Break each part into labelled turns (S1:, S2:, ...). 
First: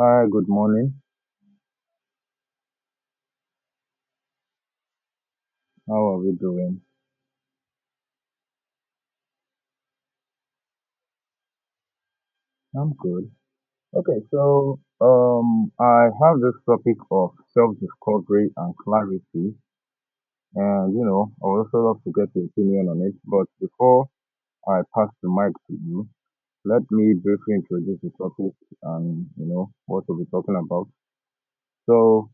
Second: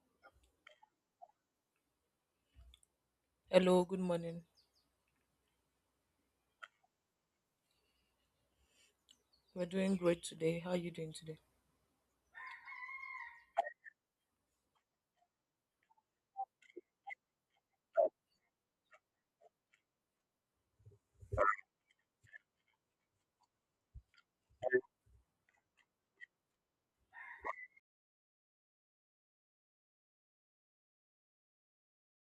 S1: Hi, good morning.
S2: Hello, good morning.
S1: How are we doing?
S2: We're doing great today. How are you doing today?
S1: I'm good. Okay, I have this topic of self-discovery and clarity, and you know, I would also love to get your opinion on it. But before I pass the mic to you, let me briefly introduce the topic and you know what we'll be talking about. So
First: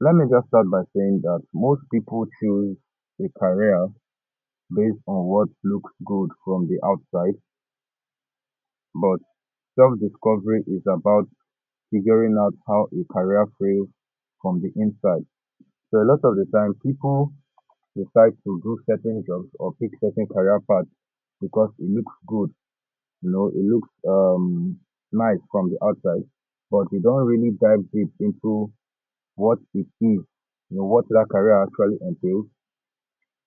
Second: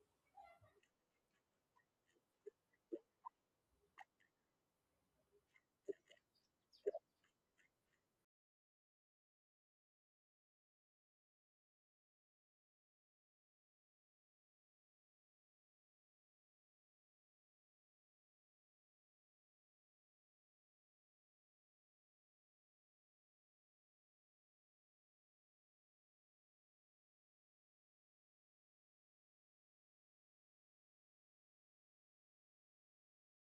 S1: let me just start by saying that most people choose a career based on what looks good from the outside, but self-discovery is about figuring out how a career fails from the inside. So a lot of the time, people decide to do certain jobs or pick certain career paths because it looks good, you know, it looks nice from the outside, but they don't really dive deep into what it is, what that career actually entails.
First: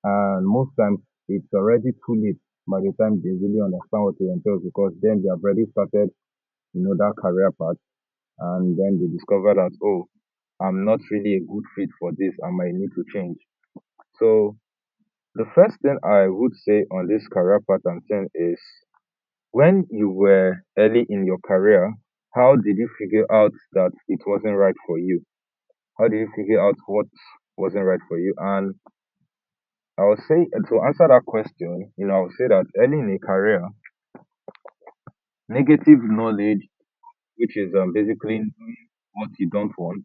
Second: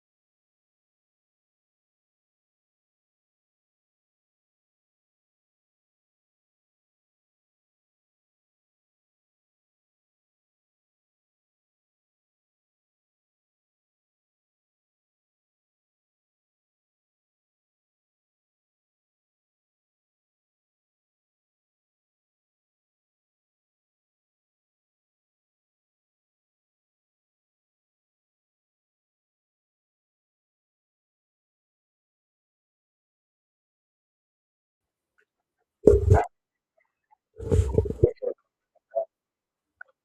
S1: And most times, it's already too late by the time they really understand what it entails because then they have already started, you know, that career path and then they discover that, oh, I'm not really a good fit for this, I might need to change. So the first thing I would say on this career pattern thing is, when you were early in your career, how did you figure out that it wasn't right for you? How did you figure out what wasn't right for you? And I would say, to answer that question, you know, I would say that early in a career, negative knowledge, which is basically knowing what you don't want,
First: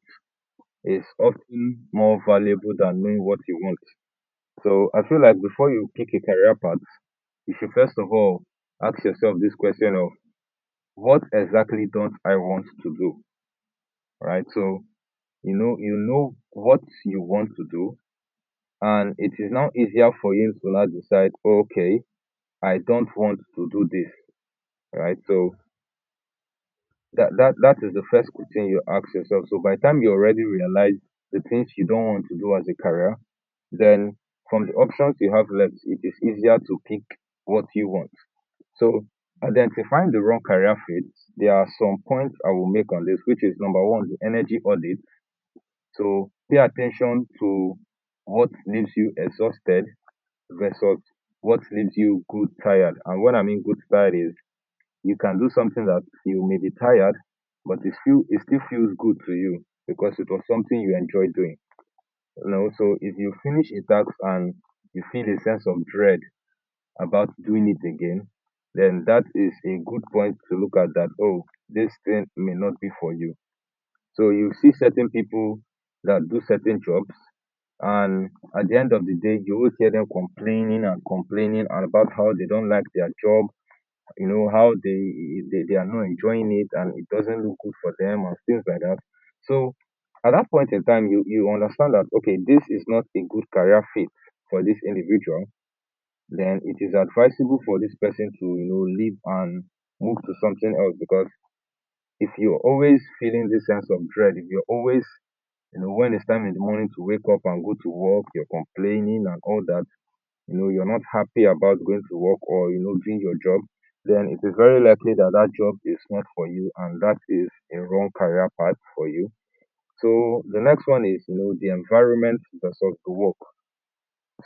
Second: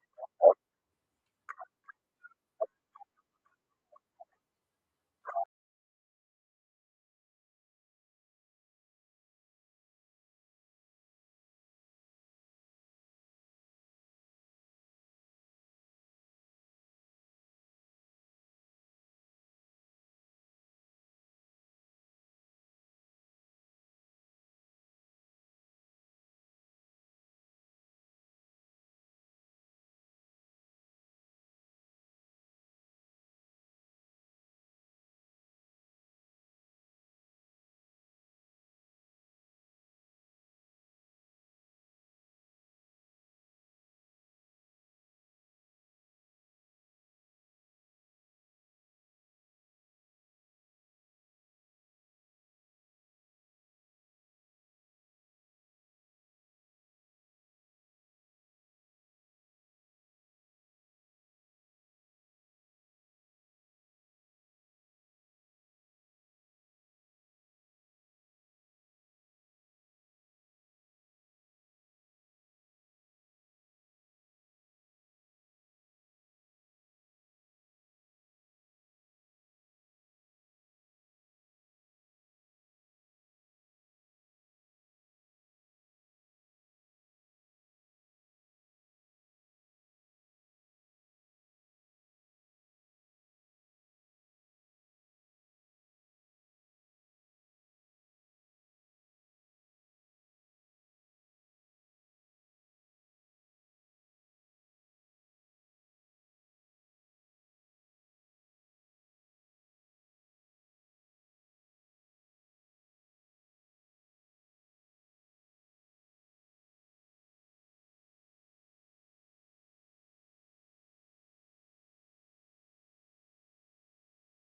S1: is often more valuable than knowing what you want. So I feel like before you pick a career path, you should first of all ask yourself this question of, what exactly don't I want to do? Right? So you know, you know what you want to do, and it is now easier for you to now decide, okay, I don't want to do this. Right? So that is the first question you ask yourself. So by the time you already realize the things you don't want to do as a career, then from the options you have left, it is easier to pick what you want. So identifying the wrong career fit, there are some points I will make on this, which is number one, the energy audit. So pay attention to what leaves you exhausted versus what leaves you good tired. And what I mean good tired is, you can do something that you may be tired, but it still feels good to you because it was something you enjoy doing. You know, so if you finish a task and you feel a sense of dread about doing it again, then that is a good point to look at, that, oh, this thing may not be for you. So you see certain people that do certain jobs and at the end of the day you will hear them complaining and complaining about how they don't like their job, you know, how they they are not enjoying it and it doesn't look good for them and things like that. So at that point in time, you understand that, okay, this is not a good career fit for this individual. Then it is advisable for this person to, you know, leave and move to something else, because if you're always feeling this sense of dread, if you're always, you know, when it's time in the morning to wake up and go to work, you're complaining and all that, you know, you're not happy about going to work or, you know, doing your job, then it is very likely that that job is not for you and that is a wrong career path for you. So the next one is, you know, the environment versus the work.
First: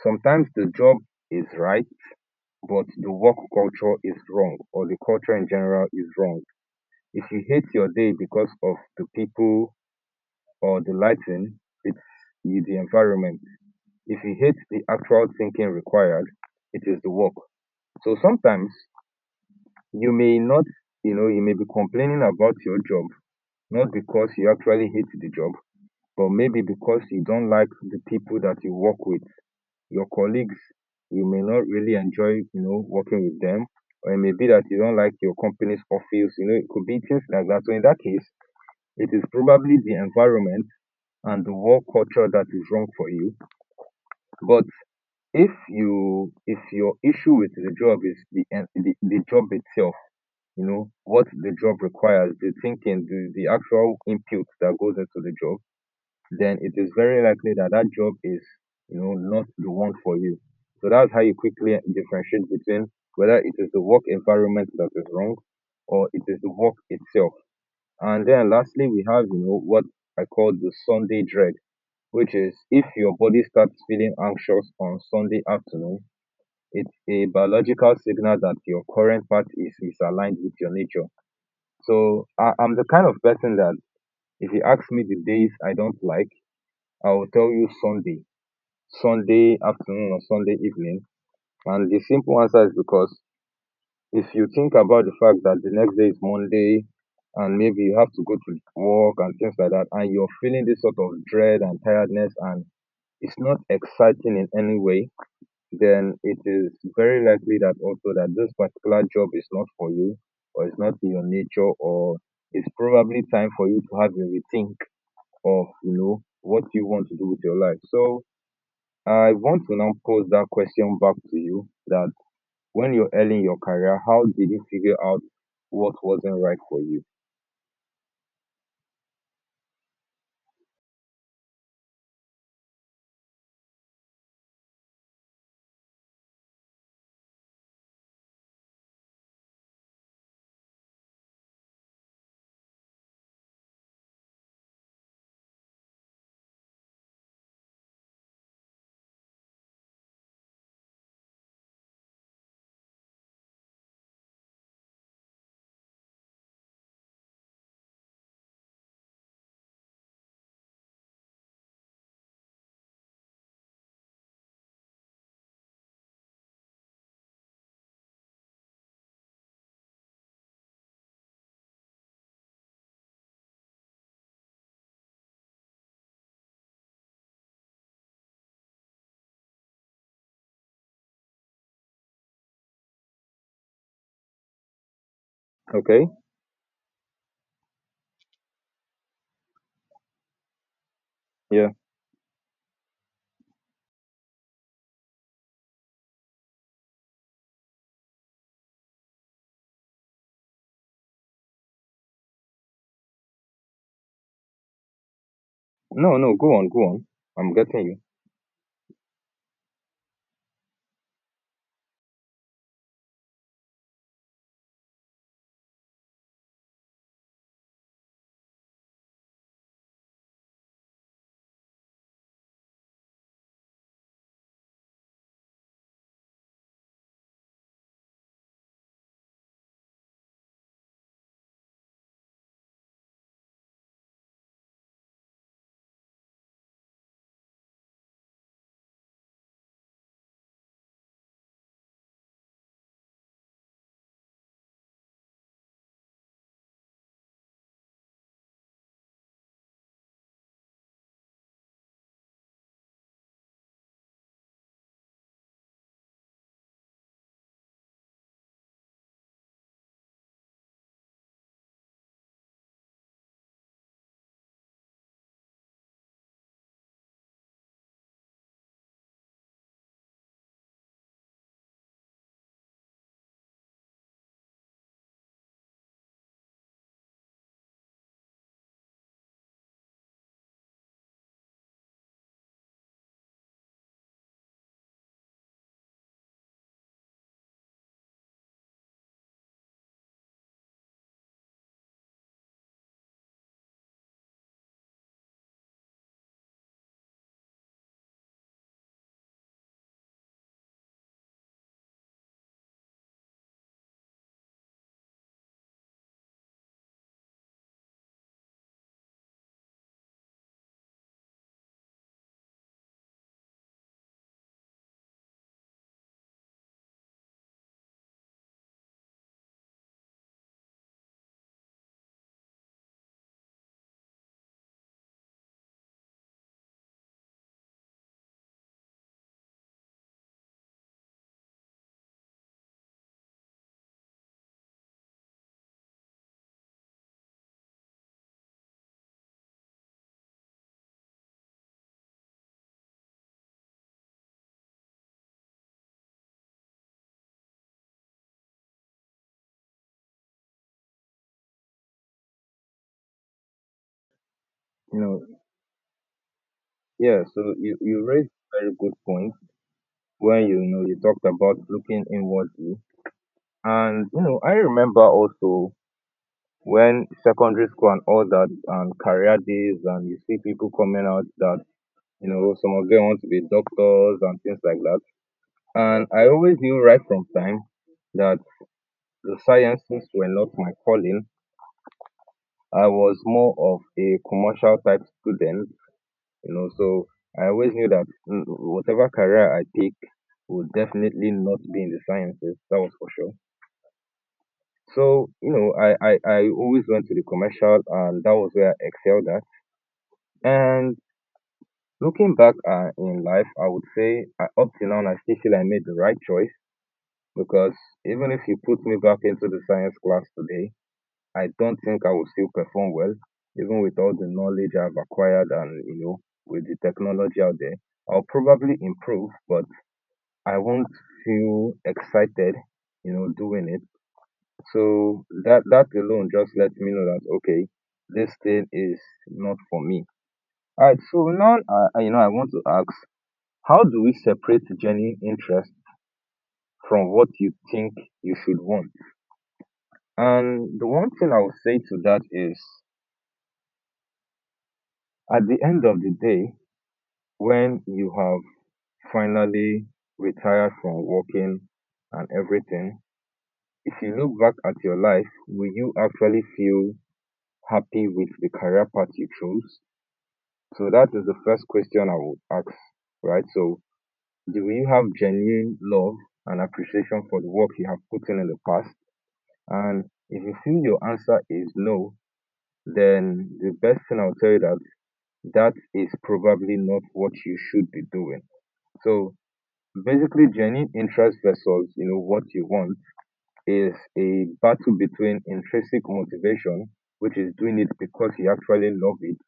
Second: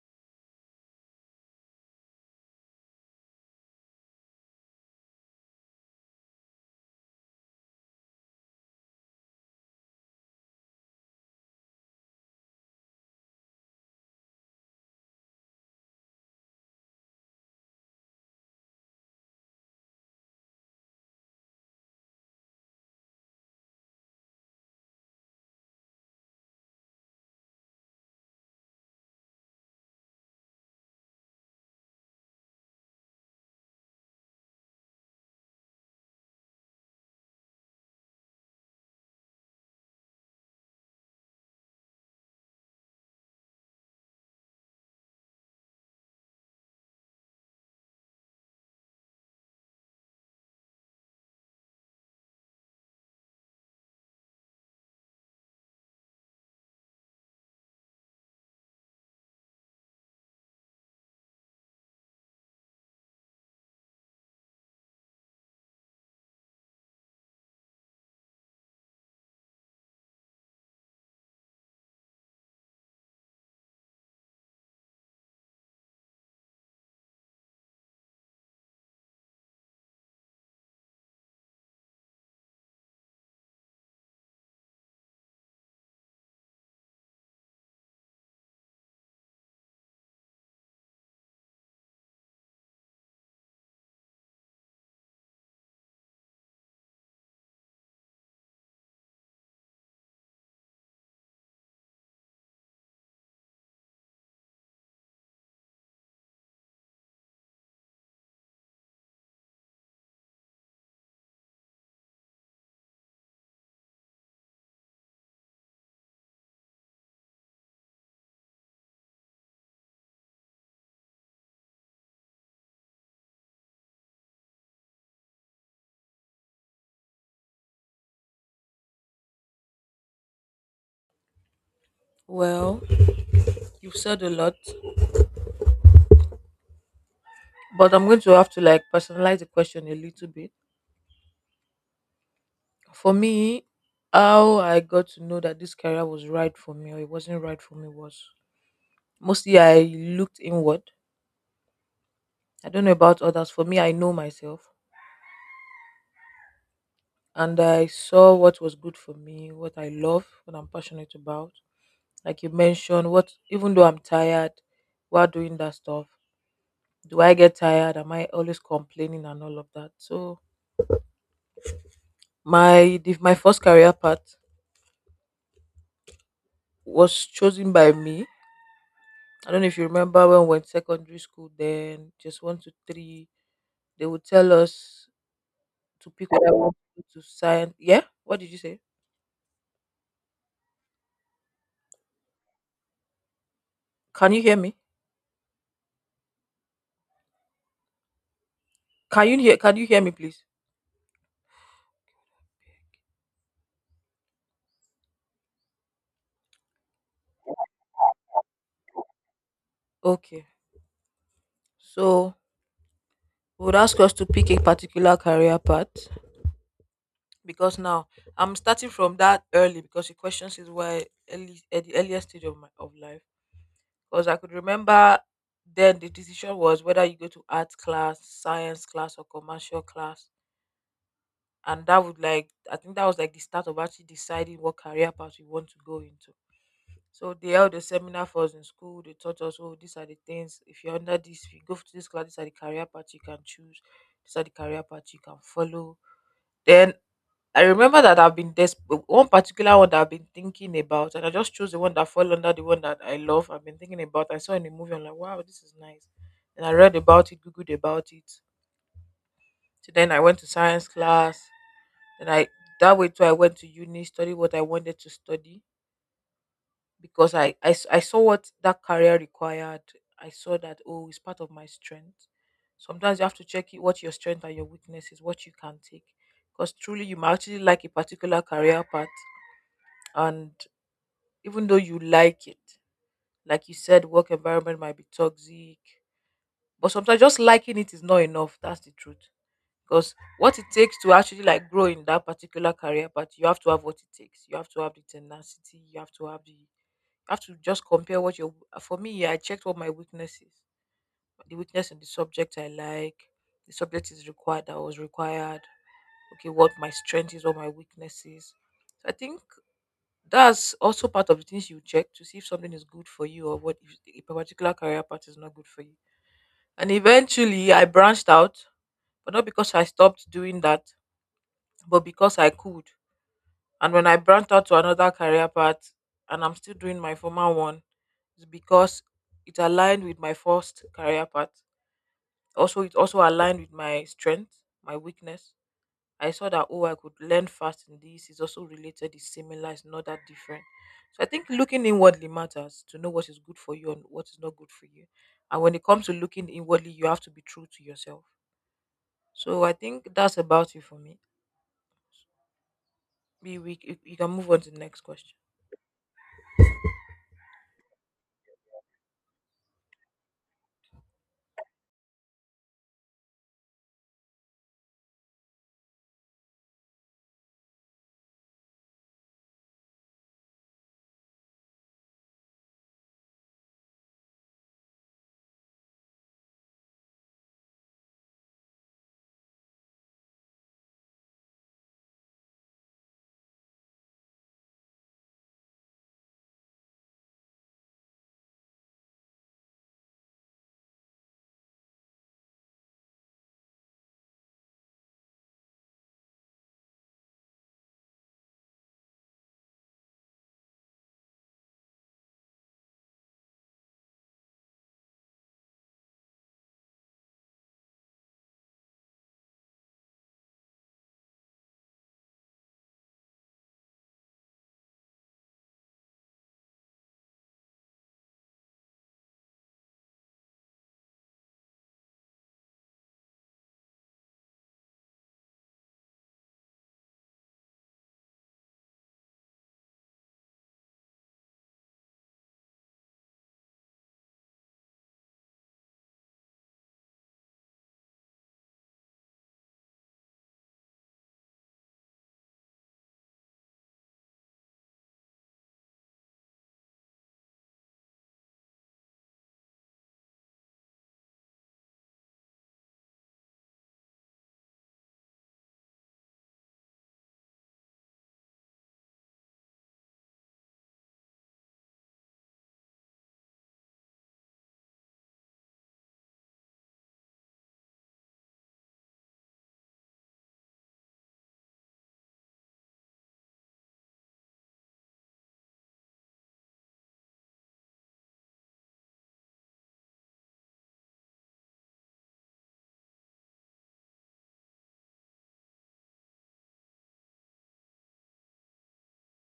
S1: Sometimes the job is right, but the work culture is wrong, or the culture in general is wrong. If you hate your day because of the people or the lighting, it's the environment. If you hate the actual thinking required, it is the work. So sometimes you may not, you know, you may be complaining about your job, not because you actually hate the job, but maybe because you don't like the people that you work with, your colleagues. You may not really enjoy, you know, working with them, or it may be that you don't like your company's office. You know, it could be things like that. So in that case, it is probably the environment and the work culture that is wrong for you. But if you, if your issue with the job is the the job itself, you know, what the job requires, the thinking, the actual input that goes into the job, then it is very likely that that job is, you know, not the one for you. So that's how you quickly differentiate between whether it is the work environment that is wrong or it is the work itself. And then lastly, we have, you know, what I call the Sunday dread, which is, if your body starts feeling anxious on Sunday afternoon, it's a biological signal that your current path is misaligned with your nature. So I'm the kind of person that if you ask me the days I don't like, I will tell you Sunday, Sunday afternoon or Sunday evening. And the simple answer is because if you think about the fact that the next day is Monday and maybe you have to go to work and things like that, and you're feeling this sort of dread and tiredness and it's not exciting in any way, then it is very likely that also that this particular job is not for you, or it's not in your nature, or it's probably time for you to have a rethink of, you know, what you want to do with your life. So I want to now pose that question back to you, that when you're early in your career, how did you figure out what wasn't right for you?
S2: Well, you've said a lot, but I'm going to have to like personalize the question a little bit. For me, how I got to know that this career was right for me or it wasn't right for me was mostly I looked inward. I don't know about others. For me, I know myself and I saw what was good for me, what I love, what I'm passionate about. Like you mentioned, what even though I'm tired while doing that stuff, do I get tired? Am I always complaining and all of that? So my first career path was chosen by me. I don't know if you remember when we were in secondary school. Then just one to three, they would tell us
S1: Okay.
S2: to pick whether we want to go to science. Yeah, what did you say?
S1: Yeah.
S2: Can you hear me? Can you hear? Can you hear me, please?
S1: No, go on, go on, I'm getting you.
S2: Okay. So we would ask us to pick a particular career path because now I'm starting from that early, because the question is why early at the earliest stage of my of life. Because I could remember then the decision was whether you go to art class, science class, or commercial class. And that would like, I think that was like the start of actually deciding what career path we want to go into. So they held a seminar for us in school. They taught us, oh, these are the things. If you're under this, if you go to this class, these are the career path you can choose. These are the career path you can follow. Then I remember that I've been this one particular one that I've been thinking about, and I just chose the one that fell under the one that I love. I've been thinking about. I saw in a movie. I'm like, wow, this is nice. And I read about it, googled about it. So then I went to science class. And I that way too. I went to uni, study what I wanted to study because I saw what that career required. I saw that, oh, it's part of my strength. Sometimes you have to check it, what your strength and your weakness is, what you can take, because truly you might actually like a particular career path, and even though you like it. Like you said, work environment might be toxic, but sometimes just liking it is not enough. That's the truth. Because what it takes to actually like grow in that particular career, but you have to have what it takes. You have to have the tenacity. You have to have the. You have to just compare what your. For me, I checked what my weakness is. The weakness in the subject I like, the subject is required that was required, okay, what my strength is, what my weakness is. So I think that's also part of the things you check to see if something is good for you, or what if a particular career path is not good for you. And eventually, I branched out, but not because I stopped doing that, but because I could. And when I branched out to another career path, and I'm still doing my former one, it's because it aligned with my first career path. Also, it also aligned with my strength, my weakness. I saw that, oh, I could learn fast in this. It's also related. It's similar. It's not that different. So I think looking inwardly matters to know what is good for you and what is not good for you. And when it comes to looking inwardly, you have to be true to yourself. So I think that's about it for me. We you you can move on to the
S1: You
S2: next
S1: know,
S2: question.
S1: yeah, so you raised a very good point when, you know, you talked about looking inwardly. And you know, I remember also when secondary school and all that and career days and you see people coming out that, you know, some of them want to be doctors and things like that. And I always knew right from time that the sciences were not my calling. I was more of a commercial type student, you know, so I always knew that, whatever career I pick would definitely not be in the sciences, that was for sure. So, you know, I always went to the commercial and that was where I excelled at. And looking back in life, I would say I, up till now, I still feel I made the right choice, because even if you put me back into the science class today, I don't think I would still perform well, even with all the knowledge I've acquired and, you know, with the technology out there. I'll probably improve, but I won't feel excited, you know, doing it. So that alone just lets me know that, okay, this thing is not for me. All right. So now, you know, I want to ask, how do we separate genuine interest from what you think you should want? And the one thing I would say to that is, at the end of the day, when you have finally retired from working and everything, if you look back at your life, will you actually feel happy with the career path you chose? So that is the first question I would ask, right? So do you have genuine love and appreciation for the work you have put in the past? And if you feel your answer is no, then the best thing I'll tell you that that is probably not what you should be doing. So basically genuine interest versus, you know, what you want is a battle between intrinsic motivation, which is doing it because you actually love it,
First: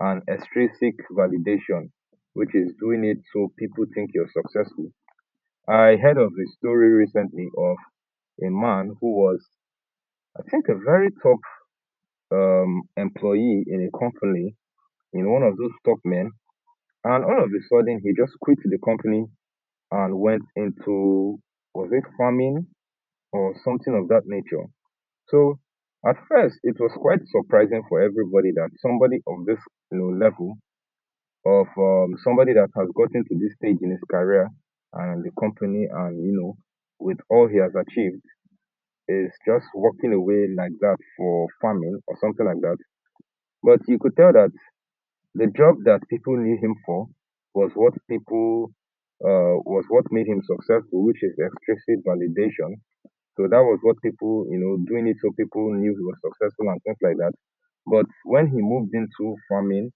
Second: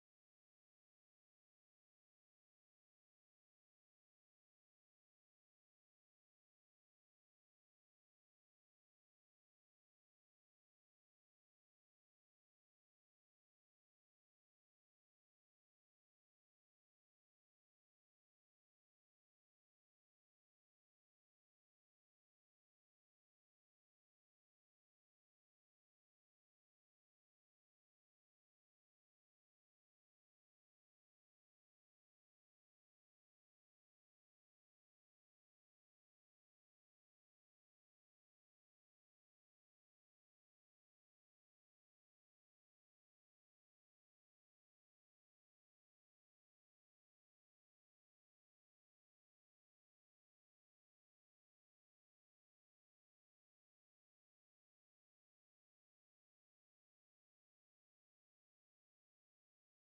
S1: and extrinsic validation, which is doing it so people think you're successful. I heard of a story recently of a man who was, I think, a very top employee in a company, in one of those top men, and all of a sudden he just quit the company and went into, was it farming or something of that nature? So at first, it was quite surprising for everybody that somebody of this level of somebody that has gotten to this stage in his career and the company and with all he has achieved is just walking away like that for farming or something like that, but you could tell that the job that people knew him for was what people was what made him successful, which is extrinsic validation. So that was what people, doing it, so people knew he was successful and things like that. But when he moved into farming,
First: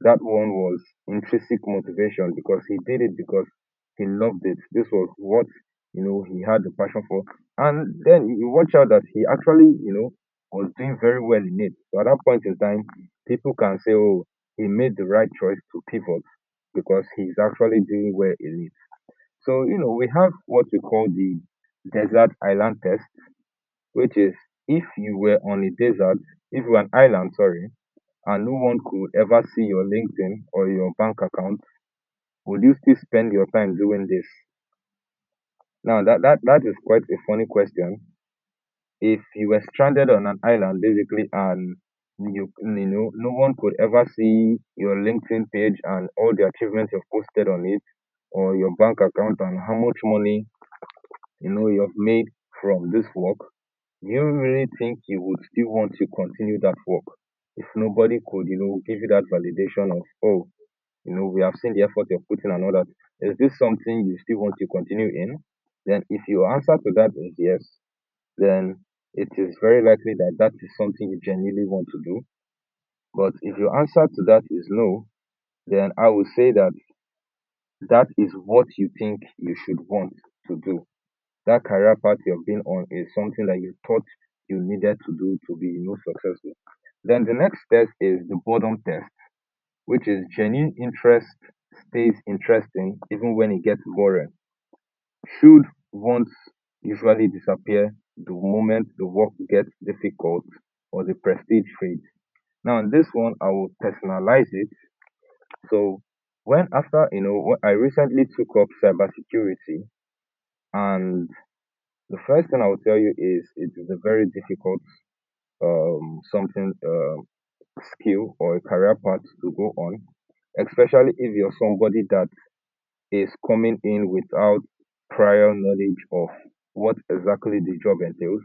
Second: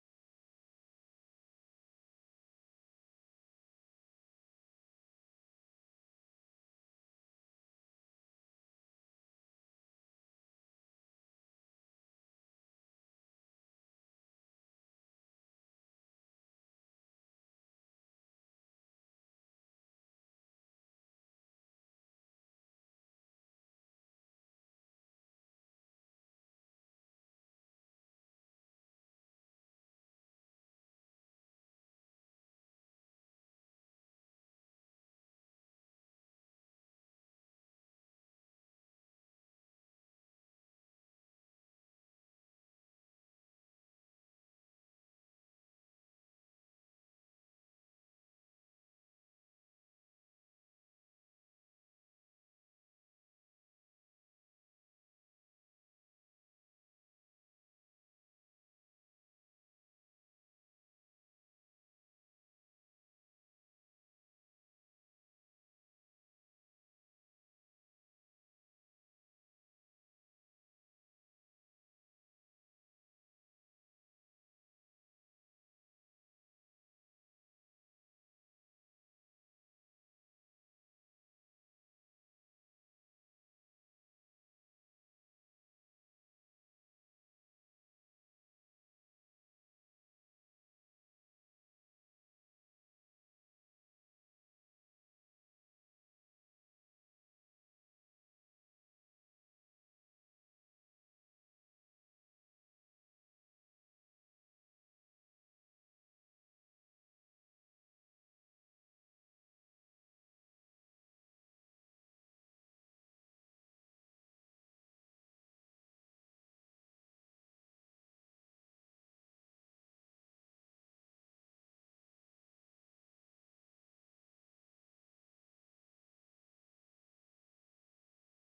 S1: that one was intrinsic motivation because he did it because he loved it. This was what, you know, he had the passion for. And then you watch out that he actually, was doing very well in it. So at that point in time, people can say, oh, he made the right choice to pivot because he's actually doing well in it. So, we have what we call the desert island test, which is if you were on a desert, if you were an island, sorry, and no one could ever see your LinkedIn or your bank account, would you still spend your time doing this? Now that is quite a funny question. If you were stranded on an island basically and no one could ever see your LinkedIn page and all the achievements you've posted on it, or your bank account and how much money you've made from this work, do you really think you would still want to continue that work if nobody could, give you that validation of, oh, you know, we have seen the effort you're putting and all that? Is this something you still want to continue in? Then, if your answer to that is yes, then it is very likely that that is something you genuinely want to do. But if your answer to that is no, then I would say that that is what you think you should want to do. That career path you've been on is something that you thought you needed to do to be, successful. Then the next test is the boredom test, which is genuine interest stays interesting even when it gets boring. Should wants usually disappear the moment the work gets difficult or the prestige fades. Now, in this one, I will personalize it. So, when after, when I recently took up cybersecurity, and the first thing I will tell you is it is a very difficult something skill or a career path to go on, especially if you're somebody that is coming in without prior knowledge of what exactly the job entails.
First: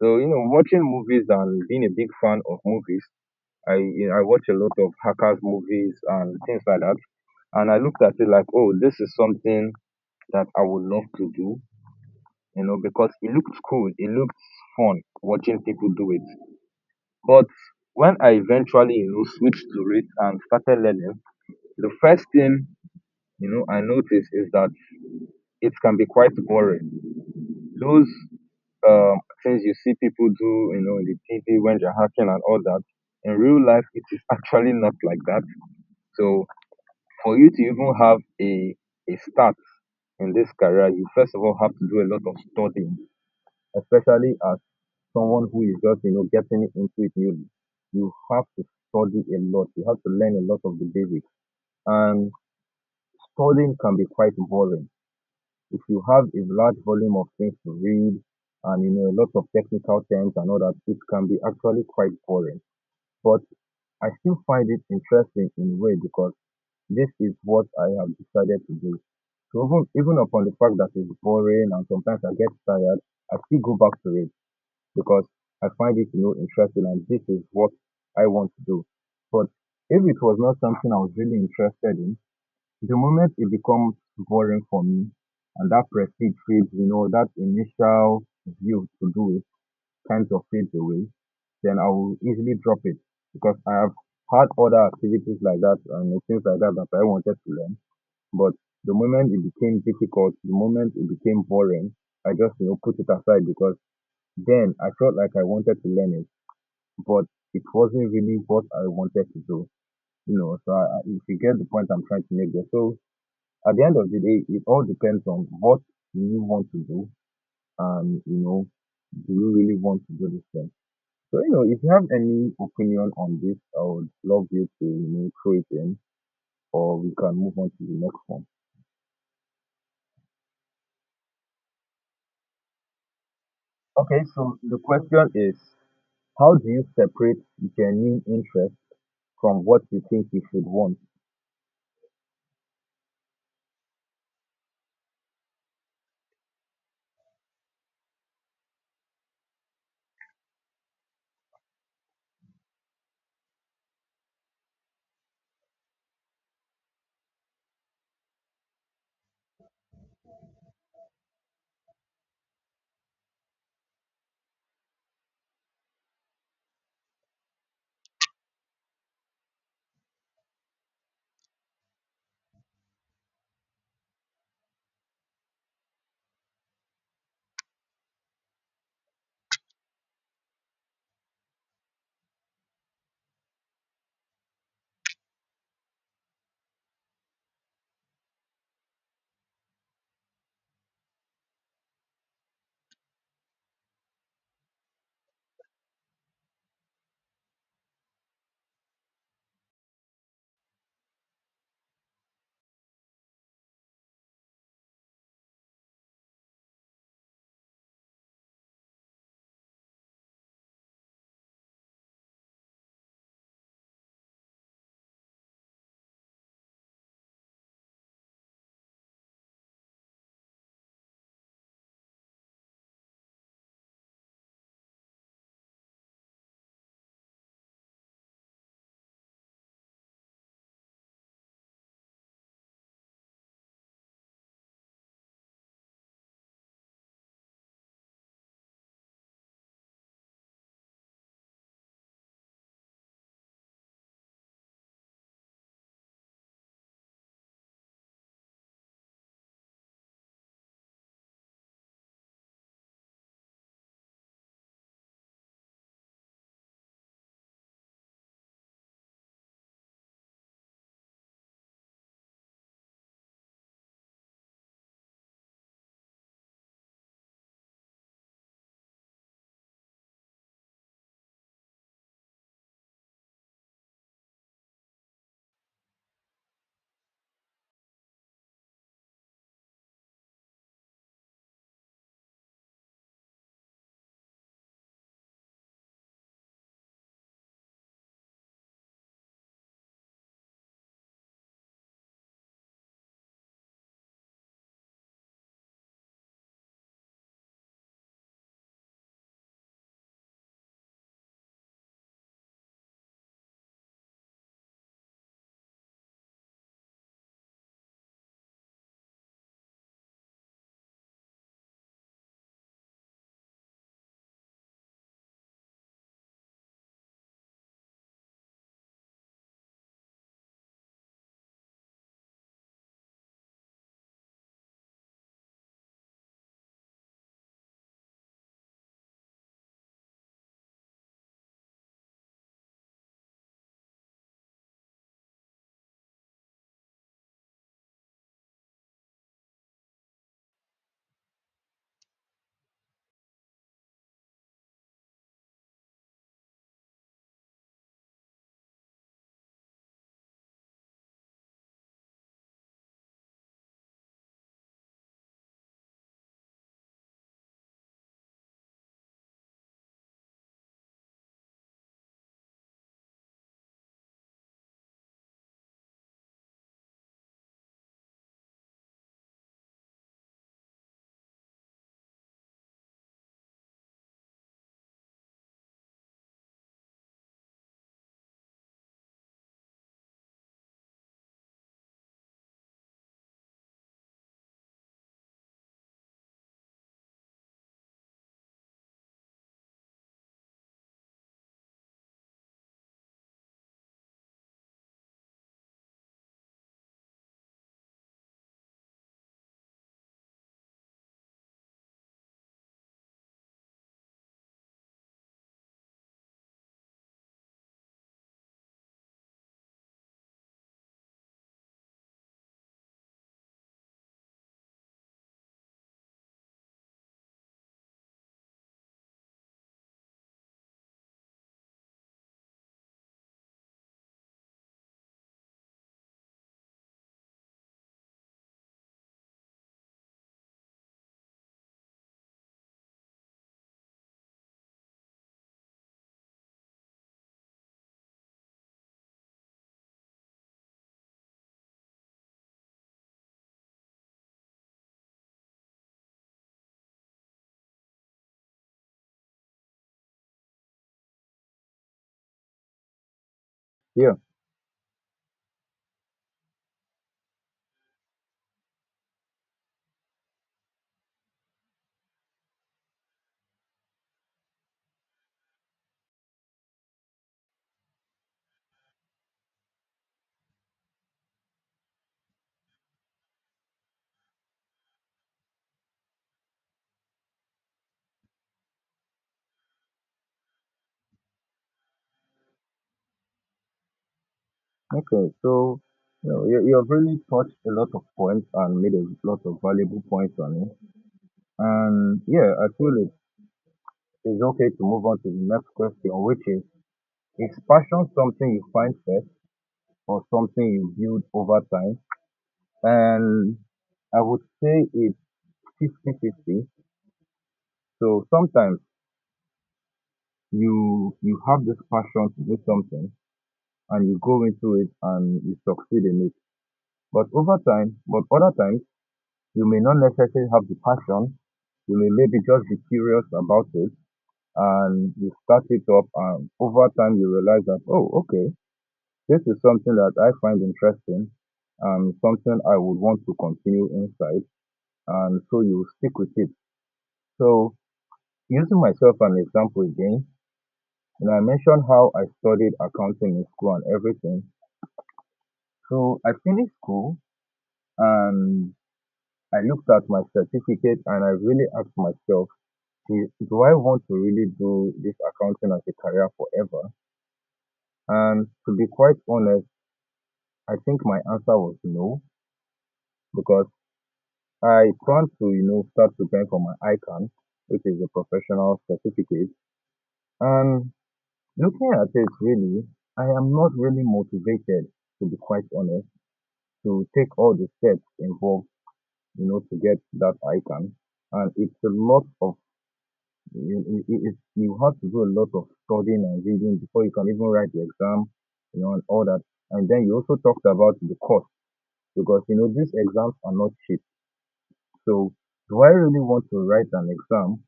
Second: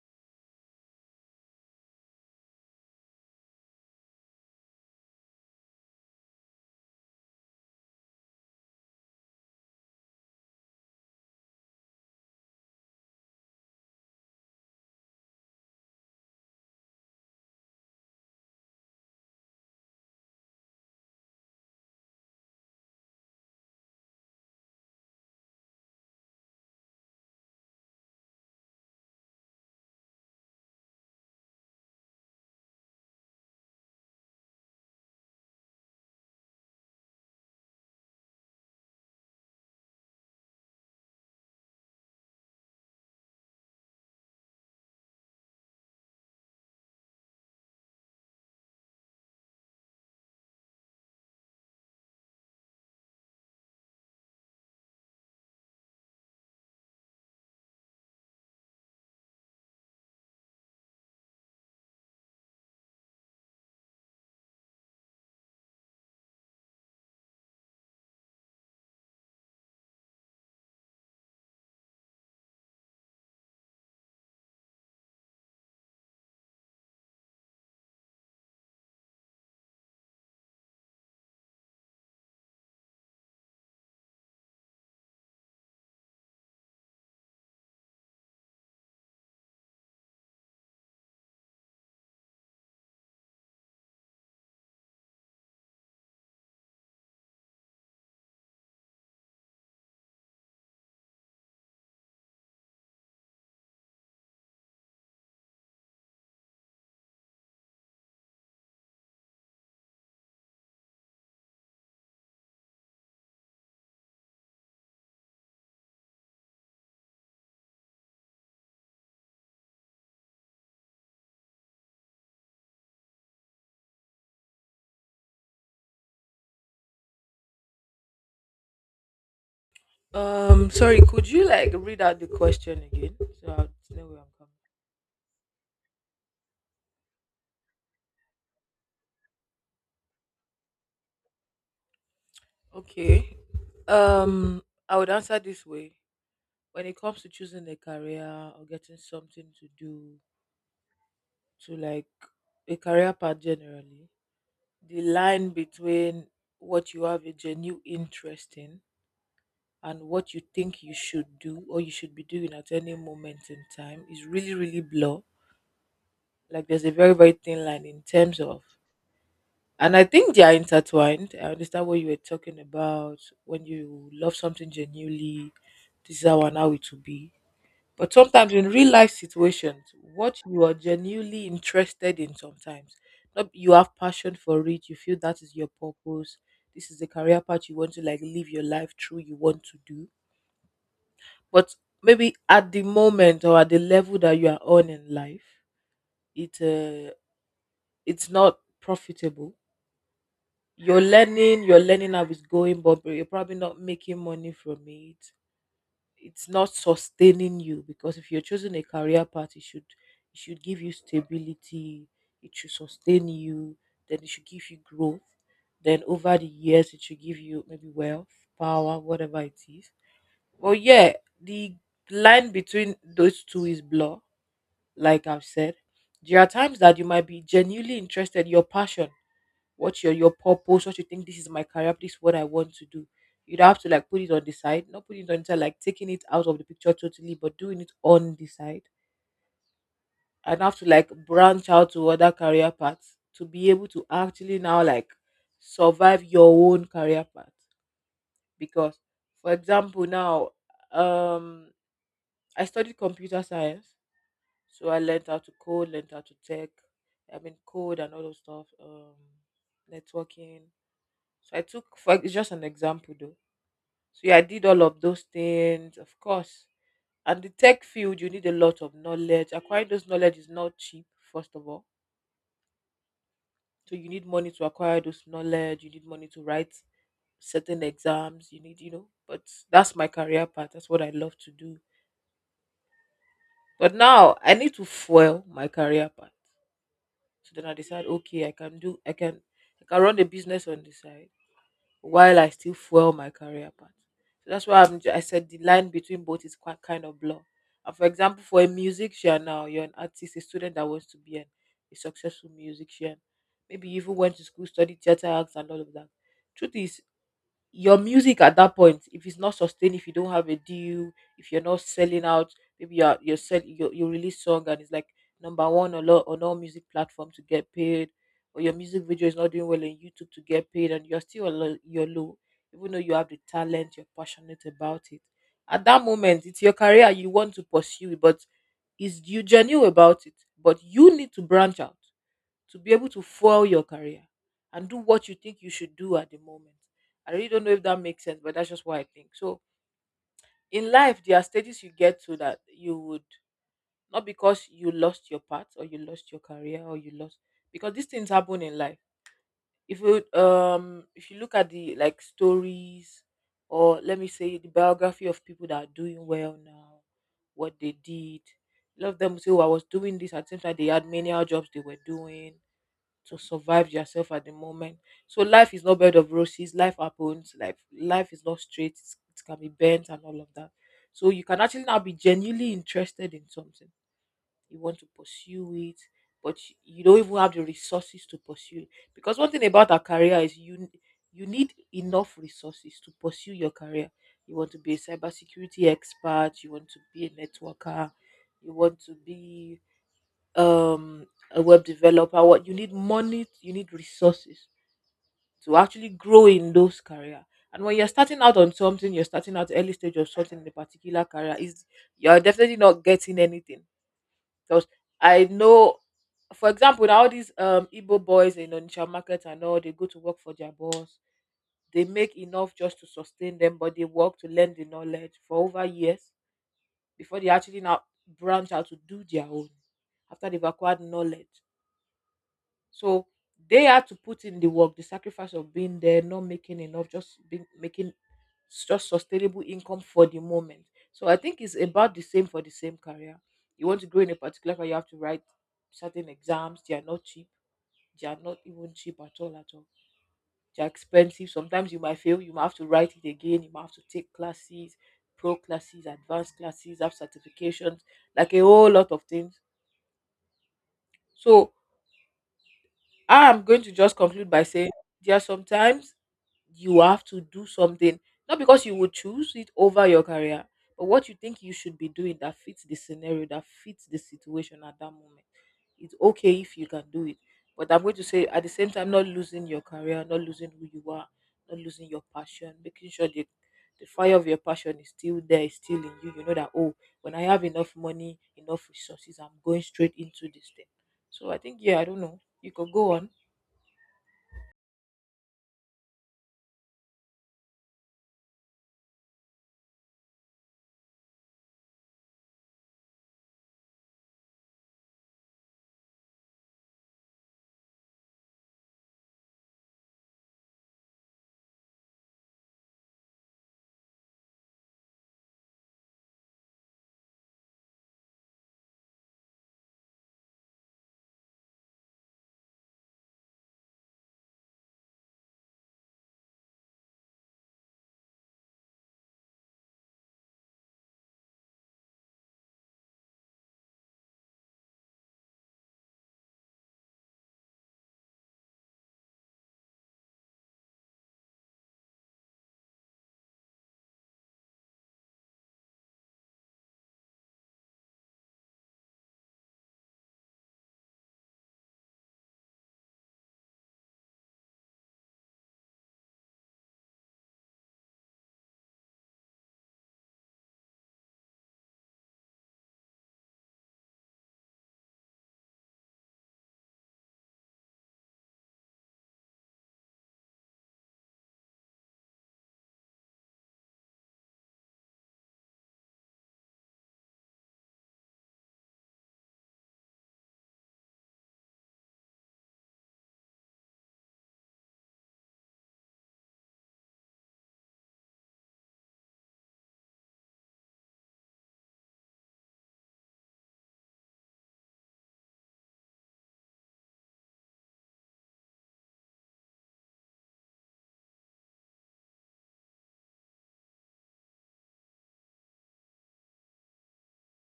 S1: So, watching movies and being a big fan of movies, I watch a lot of hackers movies and things like that. And I looked at it like, oh, this is something that I would love to do, because it looks cool, it looks fun watching people do it. But when I eventually, switched to it and started learning, the first thing, I noticed is that it can be quite boring. Those um, things you see people do, in the TV when they're hacking and all that, in real life, it is actually not like that. So for you to even have a start in this career, you first of all have to do a lot of studying, especially as someone who is just, getting into it newly. You have to study a lot. You have to learn a lot of the basics. And studying can be quite boring if you have a large volume of things to read, and you know a lot of technical terms and all that, it can be actually quite boring. But I still find it interesting in a way because this is what I have decided to do. So even upon the fact that it's boring and sometimes I get tired, I still go back to it because I find it interesting, and this is what I want to do. But if it was not something I was really interested in, the moment it becomes boring for me and that prestige fades, that initial view to do it kind of fades away, then I will easily drop it because I have had other activities like that and things like that that I wanted to learn. But the moment it became difficult, the moment it became boring, I just, put it aside because then I felt like I wanted to learn it, but it wasn't really what I wanted to do. So if you get the point I'm trying to make there. So at the end of the day, it all depends on what you want to do, and, do you really want to do this thing? So, if you have any opinion on this, I would love you to, throw it in, or we can move on to the next one.
S2: Sorry, could you like read out the question again so I'll know where
S1: Okay,
S2: I'm coming
S1: so the question is, how do you separate genuine interest from what you think you should want?
S2: from? Okay. Um, I would answer this way. When it comes to choosing a career or getting something to do, to like a career path generally, the line between what you have a genuine interest in and what you think you should do or you should be doing at any moment in time is really, really blur. Like there's a very, very thin line in terms of, and I think they are intertwined. I understand what you were talking about when you love something genuinely, this is how and how it will be. But sometimes in real life situations, what you are genuinely interested in sometimes, not you have passion for it, you feel that is your purpose, this is the career path you want to like live your life through, you want to do. But maybe at the moment or at the level that you are on in life, it uh, it's not profitable. You're learning how it's going, but you're probably not making money from it. It's not sustaining you, because if you're choosing a career path, it should give you stability, it should sustain you, then it should give you growth, then over the years it should give you maybe wealth, power, whatever it is. Well, yeah, the line between those two is blur, like I've said. There are times that you might be genuinely interested, your passion, what's your purpose, what you think, this is my career, this is what I want to do. You'd have to like put it on the side, not put it on the side like taking it out of the picture totally, but doing it on the side. And have to like branch out to other career paths to be able to actually now like survive your own career path. Because for example now, um I studied computer science. So I learned how to code, learned how to tech, I mean code, and all those stuff, networking. So I took for it's just an example though. So yeah, I did all of those things, of course. And the tech field, you need a lot of knowledge. Acquiring those knowledge is not cheap, first of all. So you need money to acquire those knowledge. You need money to write certain exams. You need, you know. But that's my career path. That's what I love to do. But now I need to fuel my career path. So then I decide, okay, I can do, I can run a business on the side, while I still fuel my career path. So that's why I'm, I said the line between both is quite kind of blur. And for example, for a musician now, you're an artist, a student that wants to be a successful musician. Maybe you even went to school, studied theater acts and all of that. Truth is, your music at that point, if it's not sustained, if you don't have a deal, if you're not selling out, maybe you release song and it's like number one on all music platform to get paid, or your music video is not doing well on YouTube to get paid, and you're still you're low, even though you have the talent, you're passionate about it, at that moment it's your career you want to pursue, but is you genuine about it, but you need to branch out to be able to fuel your career and do what you think you should do at the moment. I really don't know if that makes sense, but that's just what I think. So in life, there are stages you get to that you would not, because you lost your path or you lost your career or you lost, because these things happen in life. If you look at the like stories, or let me say the biography of people that are doing well now, what they did, a lot of them will say, oh, I was doing this at the same time they had menial jobs they were doing to survive yourself at the moment. So life is not bed of roses. Life happens. Life is not straight. It can be bent and all of that. So you can actually now be genuinely interested in something. You want to pursue it, but you don't even have the resources to pursue it. Because one thing about a career is you need enough resources to pursue your career. You want to be a cybersecurity expert. You want to be a networker. You want to be um, a web developer, what you need money, you need resources to actually grow in those career. And when you're starting out on something, you're starting out early stage of something in a particular career, is you're definitely not getting anything. Because I know, for example, now all these Igbo boys in Onitsha market and all, they go to work for their boss. They make enough just to sustain them, but they work to learn the knowledge for over years before they actually now branch out to do their own after they've acquired knowledge. So they had to put in the work, the sacrifice of being there, not making enough, just being making just sustainable income for the moment. So I think it's about the same for the same career. You want to grow in a particular career, you have to write certain exams. They are not cheap. They are not even cheap at all at all. They are expensive. Sometimes you might fail. You might have to write it again. You might have to take classes, pro classes, advanced classes, have certifications, like a whole lot of things. So I'm going to
S1: Yeah,
S2: just conclude by saying there are sometimes you have to do something, not because you would choose it over your career, but what you think you should be doing that fits the scenario, that fits the situation at that moment. It's okay if you can do it. But I'm going to say at the same time, not losing your career, not losing who you are, not losing your passion, making sure the fire of your passion is still there, is still in you. You know that, oh, when I have enough money, enough resources, I'm going straight into this thing. So I think, yeah, I don't know. You could go on.
S1: okay, so, you've really touched a lot of points and made a lot of valuable points on it. And yeah, I feel it, it's okay to move on to the next question, which is passion something you find first or something you build over time? And I would say it's fifty-fifty. So sometimes you have this passion to do something and you go into it and you succeed in it. But over time, but other times you may not necessarily have the passion. You may maybe just be curious about it, and you start it up, and over time you realize that, oh, okay, this is something that I find interesting and something I would want to continue inside, and so you stick with it. So, using myself as an example again, and I mentioned how I studied accounting in school and everything. So, I finished school, and I looked at my certificate and I really asked myself, do I want to really do this accounting as a career forever? And to be quite honest, I think my answer was no, because I plan to start preparing for my ICANN, which is a professional certificate. And looking at it, really, I am not really motivated, to be quite honest, to take all the steps involved, you know, to get that ICANN. And it's a lot of it's, you have to do a lot of studying and reading before you can even write the exam, you know, and all that. And then you also talked about the cost because you know these exams are not cheap. So do I really want to write an exam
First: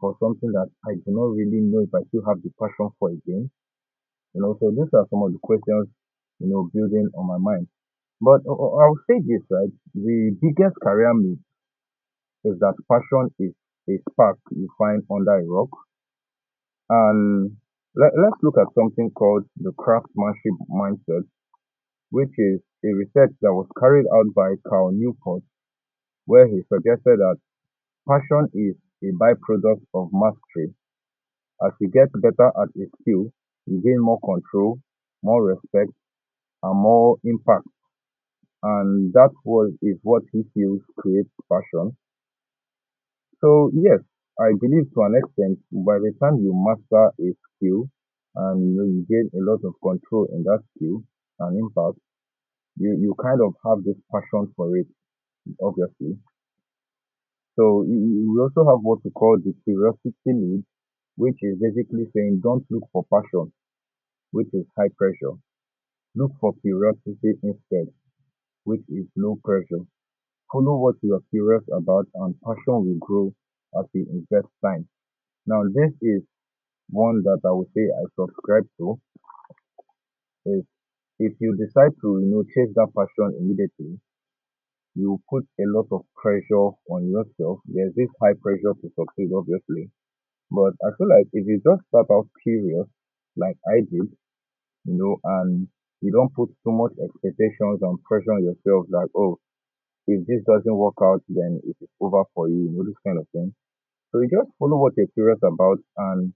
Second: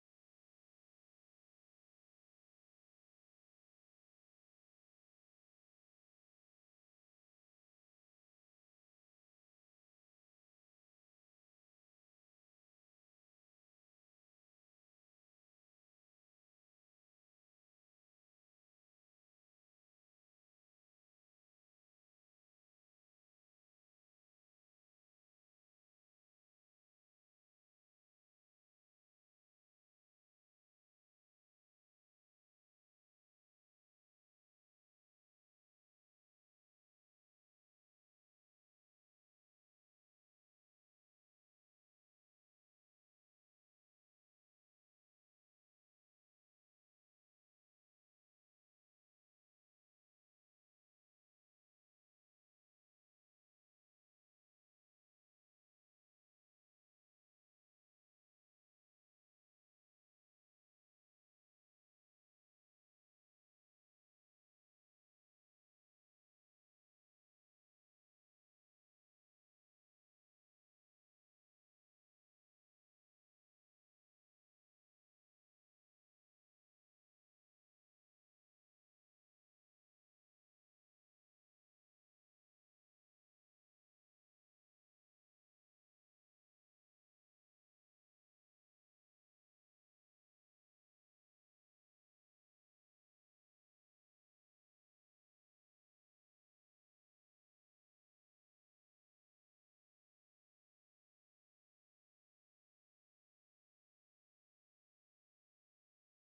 S1: for something that I do not really know if I still have the passion for again? You know, so these are some of the questions, you know, building on my mind. But I will say this, right? The biggest career myth is that passion is a spark you find under a rock. And let's look at something called the craftsmanship mindset, which is a research that was carried out by Carl Newport, where he suggested that passion is a byproduct of mastery. As you get better at a skill, you gain more control, more respect, and more impact. And that was is what he feels creates passion. So yes, I believe to an extent, by the time you master a skill and you gain a lot of control in that skill and impact, you kind of have this passion for it, obviously. So we also have what we call the curiosity lead, which is basically saying don't look for passion, which is high pressure. Look for curiosity instead, which is low pressure. Follow what you are curious about and passion will grow as you invest time. Now, this is one that I would say I subscribe to is, if you decide to, you know, chase that passion immediately, you put a lot of pressure on yourself. There's this high pressure to succeed, obviously. But I feel like if you just start out curious, like I did, you know, and you don't put too much expectations and pressure on yourself, like, oh, if this doesn't work out, then it is over for you, you know, this kind of thing. So you just follow what you're curious about, and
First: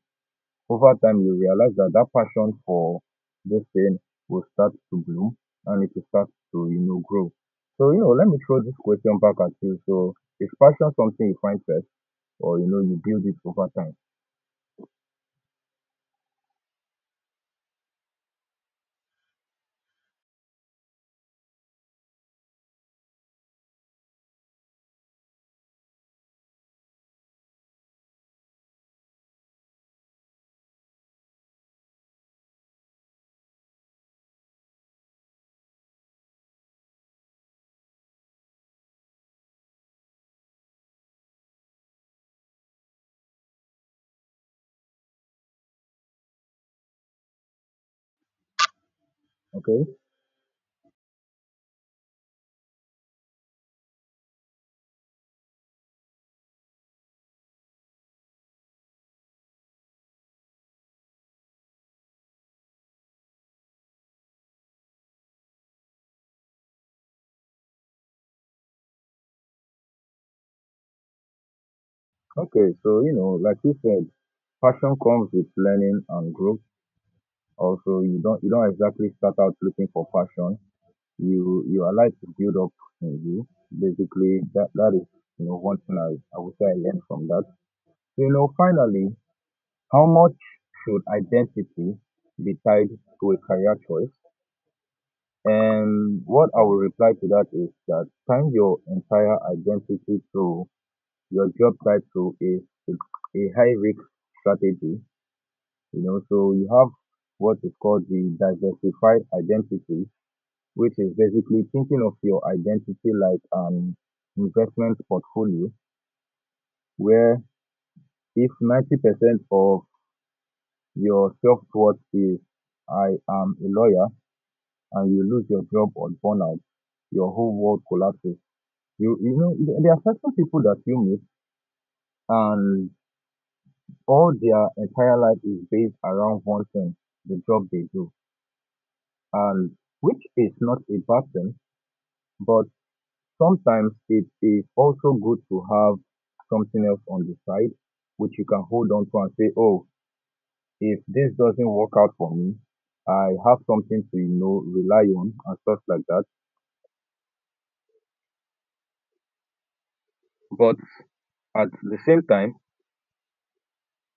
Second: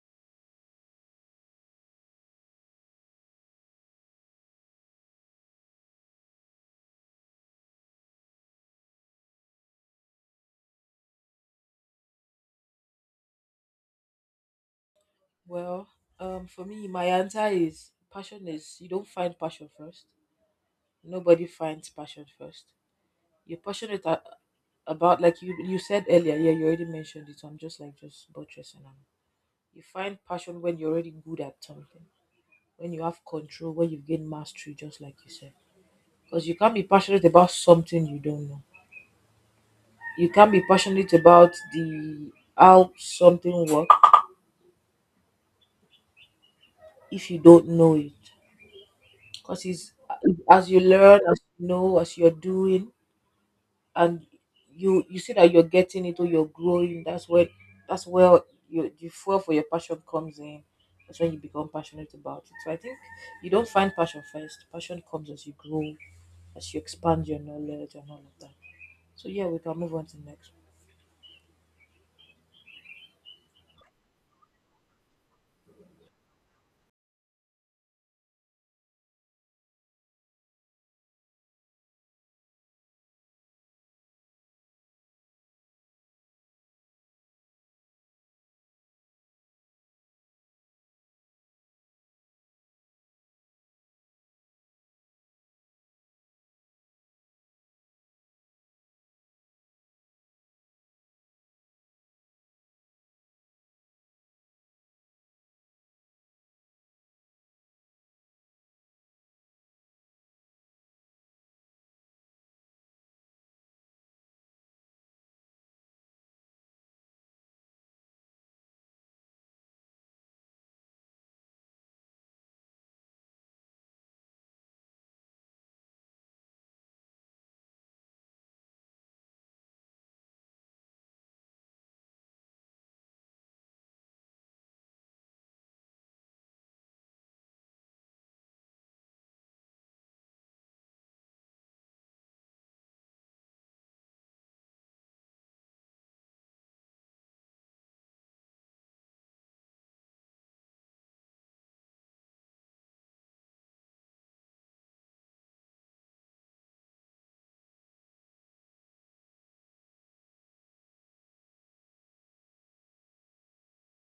S1: over time you realize that that passion for this thing will start to bloom and it will start to, grow. So, let me throw this question back at you. So is passion something you find first or, you build it over time?
S2: Well, for me, my answer is passion is you don't find passion first. Nobody finds passion first. You're passionate about, like you said earlier. Yeah, you already mentioned it. So I'm just like just buttressing on. You find passion when you're already good at something, when you have control, when you've gained mastery, just like you said. Because you can't be passionate about something you don't know. You can't be passionate about the how something works if you don't know it, because
S1: Okay.
S2: it's as you learn, as you know, as you're doing, and you see that you're getting it or you're growing, that's where you the fuel for your passion comes in. That's when you become passionate about it. So I think you don't find passion first. Passion comes as you grow, as you expand your knowledge and all of that. So yeah, we can move on to the next.
S1: Okay. So, like you said, passion comes with learning and growth. Also, you don't exactly start out looking for passion, you are like to build up in you. Basically, that is, one thing I would say I learned from that. So, finally, how much should identity be tied to a career choice? And what I will reply to that is that tying your entire identity to your job title is a high risk strategy. You know, so you have what is called the diversified identity, which is basically thinking of your identity like an investment portfolio where if 90% of your self-worth is "I am a lawyer" and you lose your job or burn out, your whole world collapses. You know, there are certain people that you meet, and all their entire life is based around one thing, the job they do. And which is not a bad thing, but sometimes it is also good to have something else on the side which you can hold on to and say, oh, if this doesn't work out for me, I have something to, rely on and stuff like that. But at the same time,